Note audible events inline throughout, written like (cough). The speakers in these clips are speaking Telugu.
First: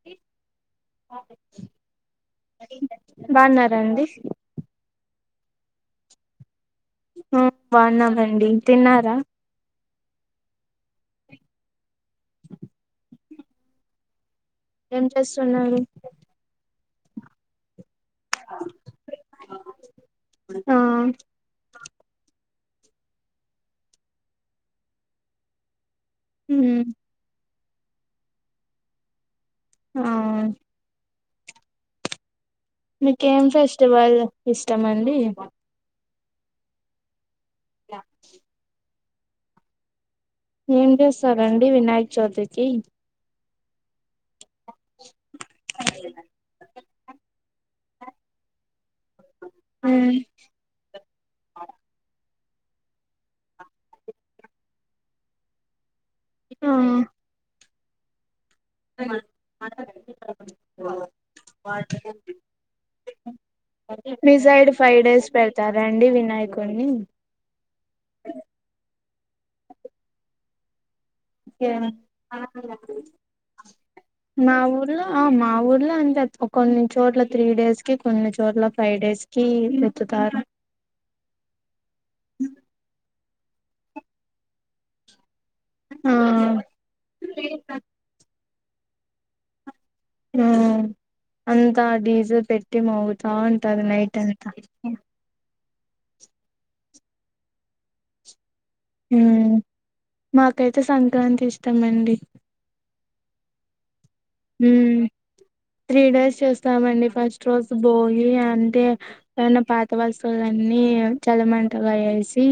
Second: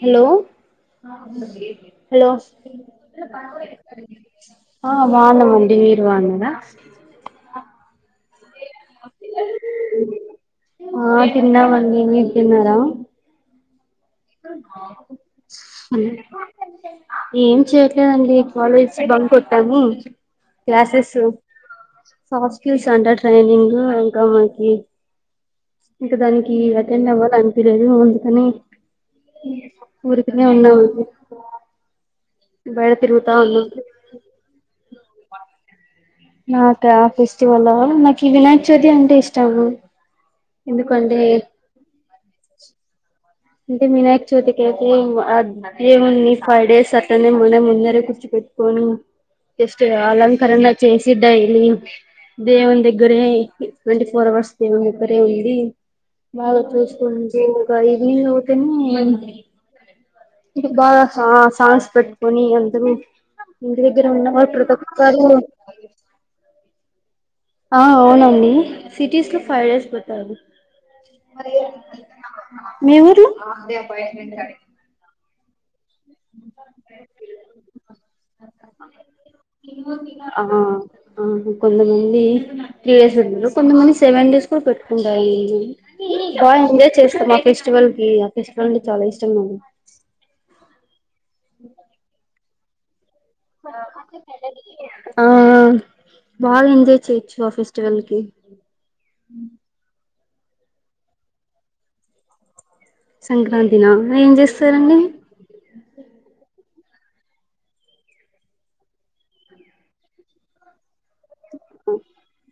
హలో హలో బాగున్నారండి ఆ బాగునమండి మీరు బాగున్నారా ఉమ్ బాగున్నామండి తిన్నారా ఆ తిన్నామండి మీరు తిన్నారా అ ఏం చేస్తున్నారు ఏం చేయట్లేదండి కాలేజ్ బంక్ కొట్టాము ఆ క్లాసెస్ కాస్ట్ లెస్ అంట ట్రైనింగ్ ఇంకా మనకి ఇంకా దానికి మ్ అటెండ్ అవ్వాల అనిపలేదు అందుకని ఆ ఊరికెనే ఉన్నానండి మీకేం ఫెస్టివల్ ఇష్టమండి నాకా ఫెస్టివల్లో నాకు ఈ వినాయక చవితి అంటే ఇష్టము ఏం ఎందుకంటే చేస్తారండి వినాయక్ చౌతికి అంటే వినాయక్ చోతికితే అదేముంది ఫైవ్ డేస్ అట్టనేమన్న ముందర మ్ (unintelligible) దేవుం దగ్గరే ట్వంటీ ఫోర్ అవర్స్ దేవుం దగ్గరే ఉంది బాగా ఆ చూసుకుని ఇక ఈవినింగ్ అవుతానే ఇ బాగా సాంగ్స్ పెట్టుకొని అందరూ ఇంటి దగ్గర మీ ఉన్నవాళ్ళు సైడ్ ప్రతి ఫైవ్ ఒక్కరు డేస్ పెడతారండి వినాయకుడిని ఆ అవునండి సిటీస్ లో ఫైవ్ డేస్ పెడతారు మీ ఊర్లో మా ఊర్లో ఆ మా ఊర్లో అంతే కొన్ని చోట్ల త్రీ డేస్ కి కొన్ని చోట్ల ఫైవ్ డేస్ కి ఎత్తుతారు ఆ కొంతమంది త్రీ డేస్ (inaudible) కొంతమంది సెవెన్ డేస్ కూడా పెట్టుకుంటారండి ఆ బాగా ఎంజాయ్ చేస్తాం ఆ ఫెస్టివల్ కి ఇష్టం అంటే చాలా ఇష్టం నాకు అంతా డీజే పెట్టి మా ఊ ఆ బాగా ఎంజాయ్ చేయొచ్చు ఆ ఫెస్టివల్ కి ఉమ్ మాకైతే సంక్రాంతి ఇష్టమండి సంక్రాంతిన ఏం చేస్తారండి స్తామండి ఫస్ట్ రోజు భోగి అంటే ఏనా పాత వస్తువులన్నీ చలిమంటగా వేసి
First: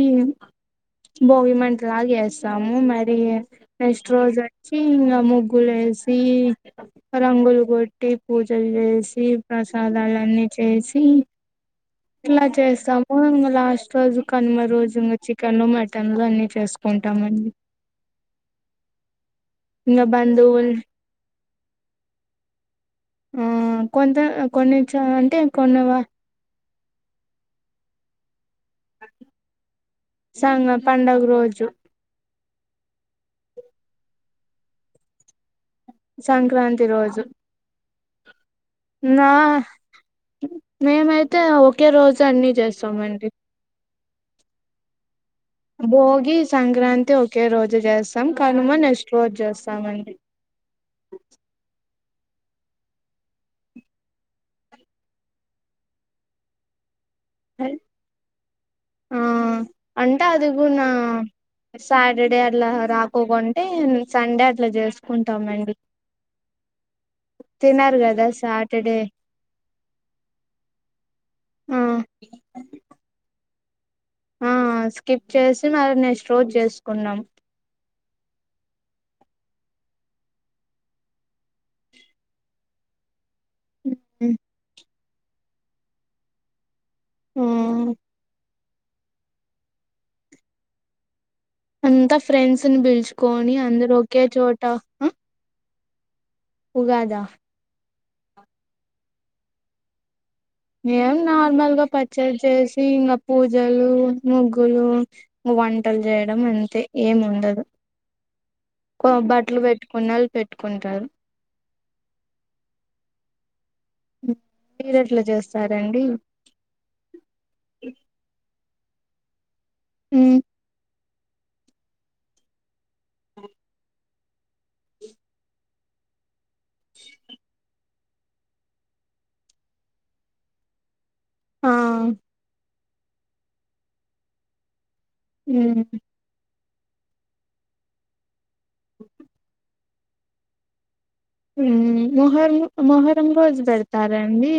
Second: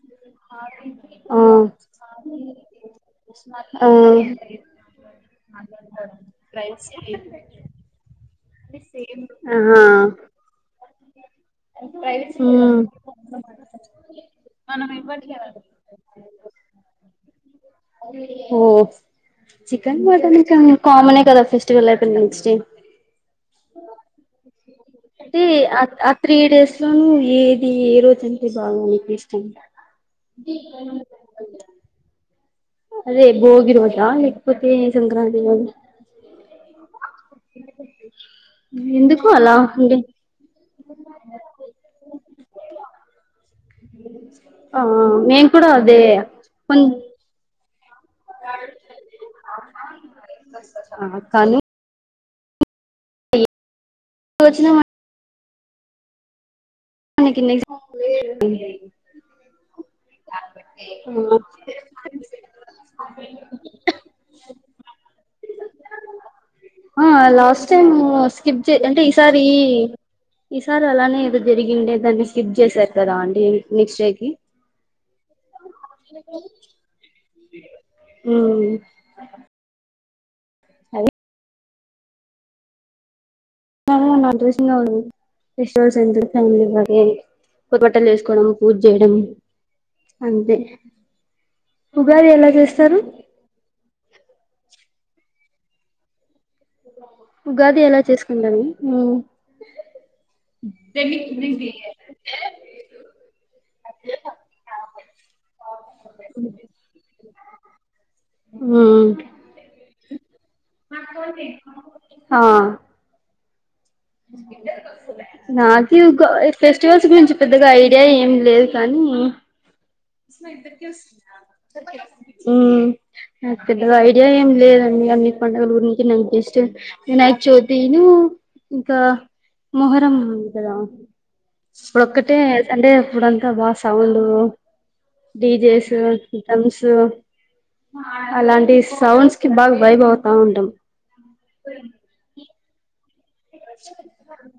ఆ భోగి మంటలా యేస్తాము మరి ఆ నెక్స్ట్ రోజు వచ్చి ఇంకా ముగ్గులు సి రంగులు కొట్టి పూజలు చేసి ఆహా ప్రసాదాలన్నీ చేసి ఇలా మ్మ్ చేస్తాము ఇంకా లాస్ట్ రోజు కనుమ రోజు ఇంకా చికెన్ మటన్లు అన్ని చేసుకుంటామండి ఓ ఇంగ చికెన్ మటన్ బంధువుల్ కామనే కదా ఫెస్టివల్ అయిపో నుంచి ఆ కొంత కొన్ని చ అంటే కొన్ని ఆ త్రీ డేస్ లో ను ఏది ఏ రోజు (unintelligible) అందుకు ఇష్టం సంగ పండగ రోజు అదే బోగిరోజా లేకపోతే సంక్రాంతి అ సంక్రాంతి రోజు నా ఎందుకు అలా అండి మేమైతే ఒకే రోజు అన్ని చేస్తామండి ఆ మేం బోగి సంక్రాంతి ఒకే రోజు జేస్ మ్ కనుమ నెస్ట్ రోజు చేస్తామండి ఆ కను (unintelligible) దానికి (unintelligible) ఆ అంటే అది గునా సాటర్డే అట్లా రాకోకుంటే సండే అట్లా చేసుకుంటామండి ఆ లాస్ట్ టైమ్ తినరు కదా స్కిప్ చే సాటర్డే అంటే ఈసారి ఈసారి అలానే ఏదో ఆ జరిగిండే దాన్ని స్కిప్ చేసారు కదా అండి నెక్స్ట్ డేకి ఆ స్కిప్ చేసి మరి నేస్ట్రోజ్ చేసుకున్నాం హ్మ్ ఆ ఆ నా డ్రెస్ ఫెస్టివల్స్ అయిన తర్వాత ఏయ్ ఆ కొత్త బట్టలు వేసుకోవడం పూజ చేయడం అంతే అంతా ఉగాది ఎలా ఫ్రెండ్స్ ని చేస్తారు పిలుచుకొని అందరు ఒకే చోట ఆ ఉగాదా చేసుకుంటాను మ్మ్ మేం నార్మల్గా పచ్చడి చేసి ఇంగ పూజలు ముగ్గులు వంటలు చేయడం అంతే ఏం ఉండదు ఉమ్ కో బట్టలు పెట్టుకున్నళ్ళు పెట్టుకుంటరు ఆ మీరు ఎట్లా నాకి చేస్తారండి ఒక ఇ ఫెస్టివల్స్ గురించి పెద్దగా ఐడియా ఏం లేద్ కానీ హ్మ్ హ్మ్ నాకు పెద్దగా ఐడియా ఏం లేదండి అన్ని పండగల గురించి నేను క్రిస్టియన్ వినాయక చవితి ను ఇంకా మొహరం ఉంది కదా ఆ ఇప్పుడొక్కటే అంటే ఇప్పుడంతా బా సౌండు డీజేస్ హ్మ్ మ్స్ అలాంటి సౌండ్స్ కి బాగా వైబ్ అవుతా ఉంటం హ్మ్ మొహరము మొహరం రోజు పెడతారండి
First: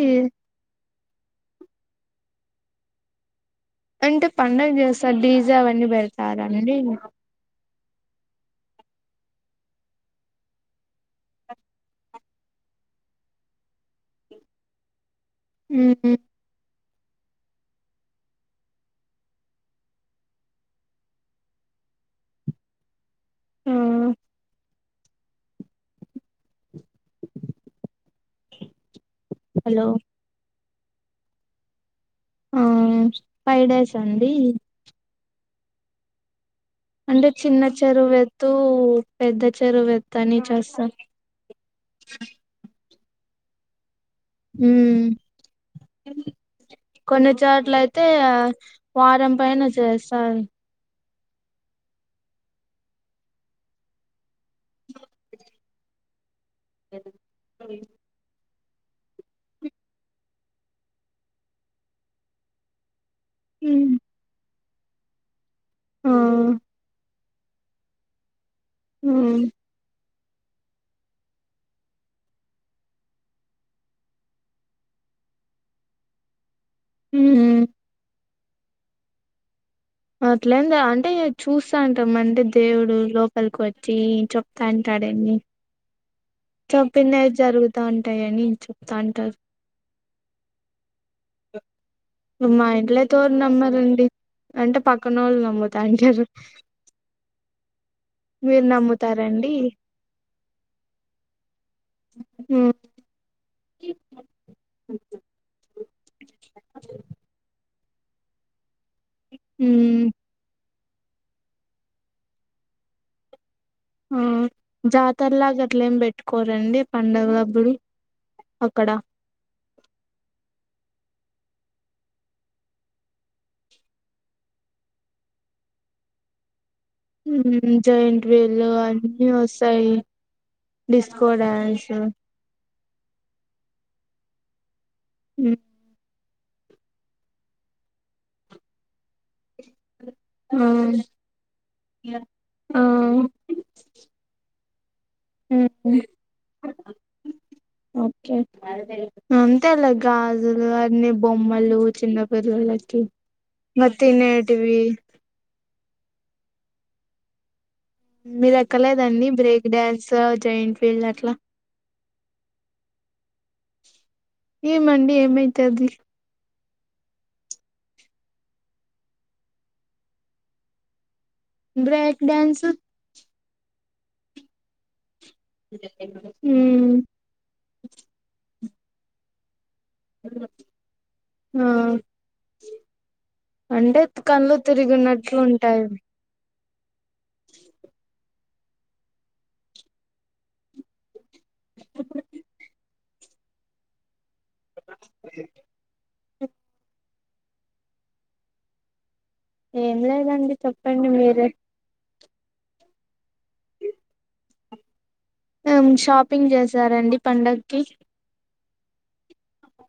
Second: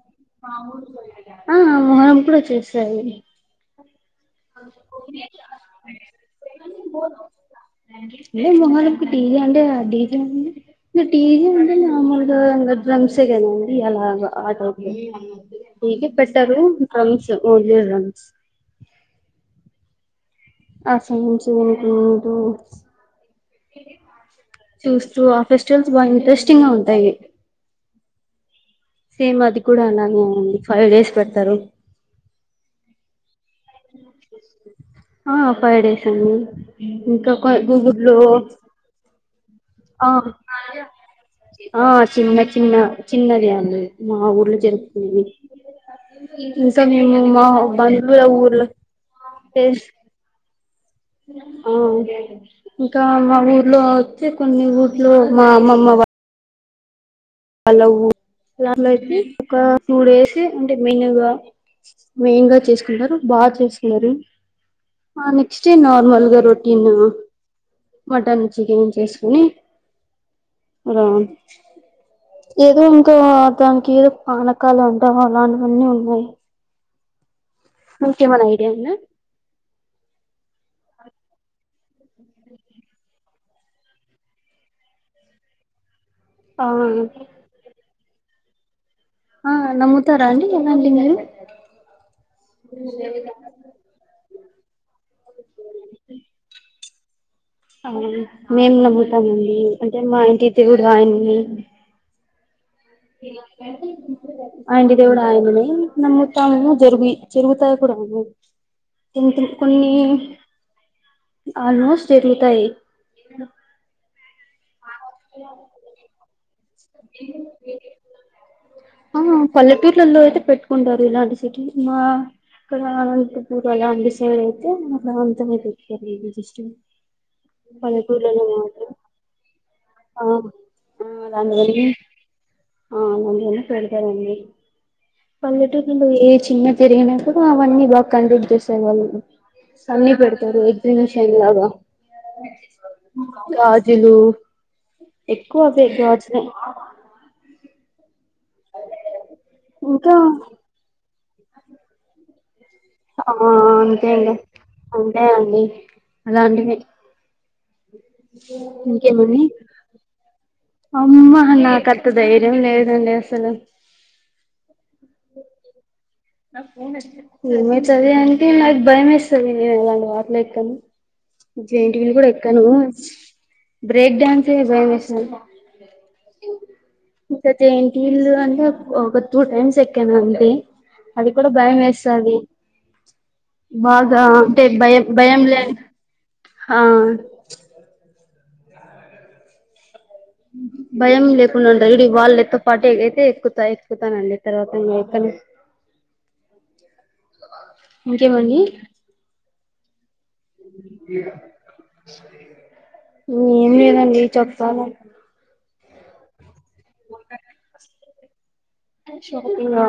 ఆ మొహరం కూడా చేస్తారు అంటే పండగ చేస్తారు డీజా అవన్నీ పెడతారనేది లే మొహరంకి డీ జే అంటే డీ జే నీ డీజే అంటే నార్మల్గా డ్రమ్స్ ఏ కదండీ అలాగా ఆ టైపులో డీజే హ్మ్ పెట్టరు డ్రమ్స్ ఓన్లీ డ్రమ్స్ ఆ సౌండ్స్ ఓహో ఆ చూస్ చూ ఆ ఫెస్టివల్స్ బా ఇంట్రెస్టింగ్ గా ఉంటాయి సేమ్ అది కూడా హలో అలానే అయింది ఫై డేస్ పెడతారు ఆ ఫై డేస్ అండి ఆ ఫైవ్ డేస్ అండి అంటే ఇంకోక చిన్న గూగులో చెరువెత్తు పెద్ద ఆ చెరువెత్తు అని చేస్తారు ఆ చిన్న చిన్న చిన్నది అండి మా ఊర్లో హ్మ్ జరుగుతుంది ఇంకా మేము కొన్ని మా చోట్ల అయితే బంధువుల ఊర్ల వారం పైన చేస్ చేస్తారు ఆ ఇంకా మా ఊర్లో వచ్చే కొన్ని ఊర్లో మా అమ్మ (unintelligible) హలో లా లోకి ఒక టూ డేస్ అంటే మెనుగా మెయిన్ గా చేసుకుంటారు బా హ్మ్ చేస్తున్నారు ఆ నెక్స్ట్ డే ఆ నార్మల్గా రొటీన్ మటన్ చికెన్ చేసుకుని హ్మ్ ఆ ఏదో ఇంకో దానికి ఏదో పానకాలు అంటామ అలాంటివన్నీ ఉన్నయి మ్మ్ ఎమన్నా ఐడియా ఉందా అట్లేంలే అంటే చూస్తా ఉంటాం అంటే దేవుడు లోపలికి వచ్చి చెప్తాడంటడేమ్ అ ఆ చంపినయి జరుగుతూ ఉంటాయనిు ఆ నముతార అండి ఏన్నా ఇలింగ మా ఇంట్లేతోర్ నమ్మారండి అంటే పక్కనోళ్ళని నమ్ముతా అంటారు అవును మేం నమ్ముతామండి అంటే మా ఇంటి దేవుడు ఆయి హు ఆంటి దేవుడు ఆయననే నమ్ముతాము జరుగి జరుగుతా ప్పుడనీ కొంచెం కొన్ని ఉమ్, ఆల్మోస్ట్ జరుగుతాయి ఆ జాతరలాగట్లేమి పెట్టుకోరండి పండగలప్పుడు అక్కడ ఆ పల్లెటూర్లలో అయితే పెట్టుకుంటారు ఇలాంటి సిటీ మా ఇక్కడా అంటే పూర్ అలా అండి సైడ్ అయితే అలా ఉంటది అండి సిస్టమ్ ఉహు జైంట్ వీలు అన్ని ఓస్తాయి ఆ ఆ డిస్కో అలాంటివన్నీ డ్యాన్సు ఆ అలాంటివన్నీ పెతారండి ఉమ్, పల్లెటూర్లలో ఏవ్ చిన్న తిరిగిన కూడా అవన్నీ బా కంజిస్ చేసే వాళ్ళు అన్ని పెడతారు ఆ ఎగ్జిబషన్ లాగా ఆ గాజులు ఎక్కువ అవ్వే గాజులే ఒకే అంతేలా ఇంకా గాజులు అన్ని బొమ్మలు చిన్న పిల్లల ఆ అంతే ఇంగ అంతే అండి అలాంటివి మీరు ఎక్కలేదండి ఇంకేమున్నాయి బ్రేక్ డ్యాన్స్ జైంట్ వీల్ అట్లా అమ్మా నాకాంత ధైర్యం లేదు అండి అసలు ఏమండి ఏమైతాది ఏమైతది అంటే నాకు భయం వేస్తుంది నేను ఎలాంటి వాట్లో ఎక్కన్ జంటి వీల్ బ్రేక్ కూడా ఎక్కను డ్యాన్స్ బ్రేక్ డాన్స్ సే భయమేస్తది ఉమ్ ఇంకా జాయింట్ వీలు అంటే ఒక టూ టైమ్స్ ఎక్కను అంతే అది కూడా ఆ భయం ఎస్తాదీ అంటే బాగా కళ్ళు అంటే భయం తిరిగినట్లు భయం లే ఉంటాయి ఆ భయం లేకుండా ఉంటార్ చూడండి వాళ్ళతోపాటైతే ఎక్కుతా ఎక్కుతానండి తర్వాత ఇగ ఏక్కను ఇంకేమండి ఏం లేదండి చెప్పండి మీరే ఏం లేదండి చెప్పాలే ఎం షాపింగ్ చేసారండి పండక్కి షాపింగా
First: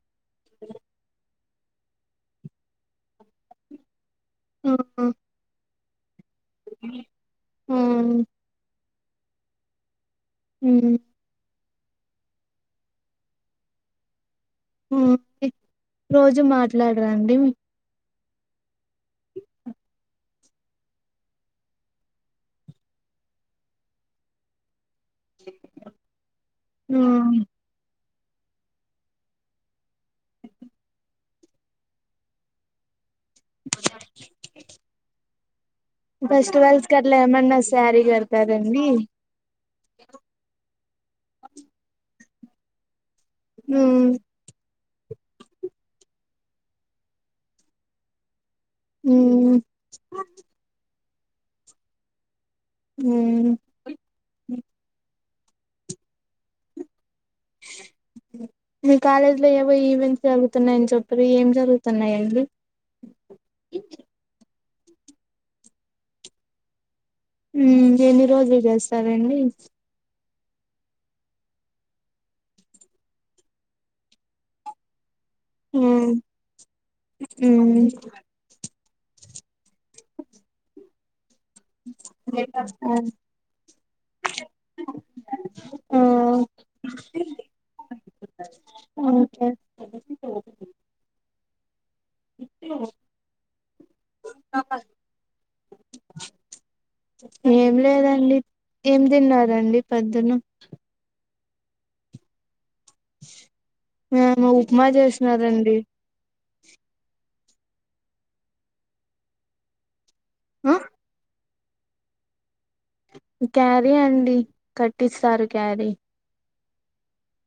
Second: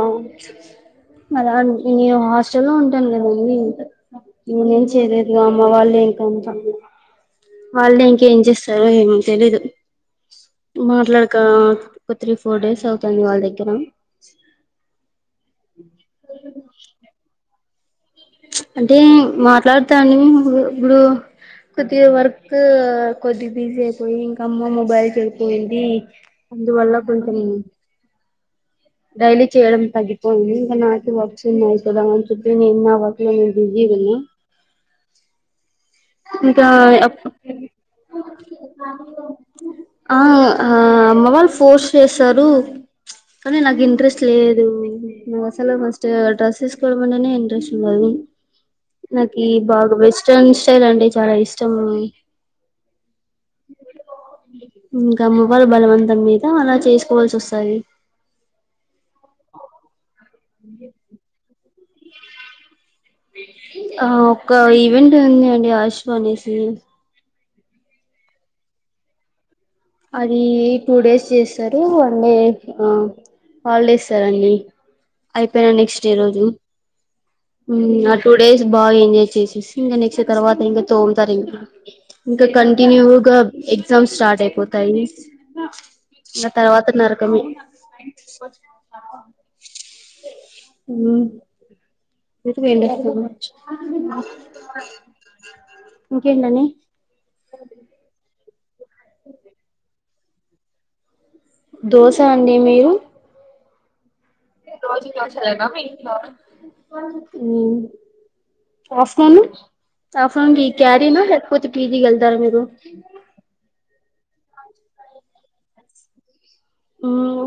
అలా నేను హాస్టల్లో ఉంటాను కదండి ఆ ఇంగేం చేయలేదుగా అమ్మ వాళ్ ల్లే ఇంక ఆ వాళ్ళే ఇంకేం చేస్తారో ఏం తెలీదు ఉమ్ మాట్లాడక ఒక త్రీ ఫోర్ డేస్ అవుతంది వాళ్ళ దగ్గర ఉ రోజు మాట్లాడరాండి అంటే మాట్లాడతా అండి ఇప్పుడు కొద్దిగా వర్క్ కొద్దిగా బిజీ అయిపోయి ఇంకా అమ్మ మొబైల్ చేరిపోయింది అందువల్ల ఆ కొంచం డైలీ చేయడం తగ్గిపోయింది ఇంకా నాకి వర్క్స్ ఉన్నాయి కదా అని చెప్పి నేను నా వర్ హు బిజిగున్న ఇకా ఫెస్టివల్స్ కి అట్లా ఆప్ ఏమన్నా శారీ కడతారండి ఆ ఆ ఆ అమ్మ వాళ్ళు ఫోర్స్ చేస్తారు కానీ నాకు ఉమ్ ఇంట్రెస్ట్ లేదు నాక్ అసలె ఫస్ట్ డ్రెస్సెస్ ఏసుకోడమంటనే ఇంట్రెస్ట్ ఉండదు నాకీ ఉమ్ బాగా వెస్ట్రన్ స్టైల్ అంటే చాలా ఇష్టం హు టం వాళ్ళ బలవంతం మీద అలా చేస్ మీ కాలేజ్ లో ఏవో ఈవెంట్స్ జరుగుతున్నాయని చెప్పరు ఇ ఏం జరుగుతున్నాయండి ఆ ఒక ఈవెంట్ ఉంది అండి ఆయుష్మానేసిని ఉ ఎన్ని రోజులు చేస్తారండి అది టూ డేస్ చేస్తారు వన్ డే హాల్ డే ఇస్తారండి అయిపోయినా నెక్స్ట్ ఉమ్ ఇ రోజు ఉమ్ ఉ నాకు టూ డేస్ బాగా ఎంజాయ్ చేసేసి ఇంకా నెక్స్ట్ తర్వాత ఇంకా తోముతారు ఇంకా ఇంకా కంటిన్యూగా ఎగ్జామ్ స్టార్ట్ అయి పోతాయి ఆ ఇంక తర్వాత నారకమే ఓకే (unintelligible) ఇంకేంటండి ఏం లేదండి ఏం తిన్నారండి పోదున్న దోశ అండి మీరు ఏమో ఉప్మా చేసినారండి హాస్టల్లో ఆ ఫం ఈ ఆ క్యారీన లేకపోతే పీజీ కి వెళ్తారా మీరు క్యారీ అండి కట్టిస్తారు క్యారీ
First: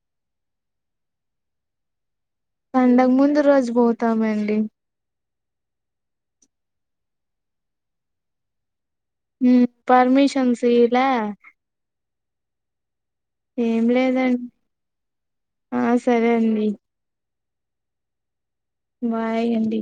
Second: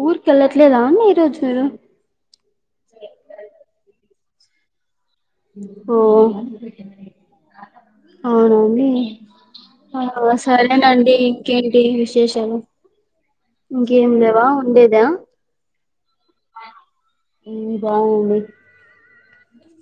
ఊరికేళ్ళట్లేదా ఈ రోజు మీరు పండగ ముందు రోజు పోతామండి ఓ అవునా అండి ఉమ్ ఆ పర్మిషన్స్ ఇలా సరేనండి ఇంకేంటి విశేషాలు ఏం ఇంకేమి లేవా లేదండి ఉండేదా ఆ సరే అండి బాయ్ అండి బాయ్ అండి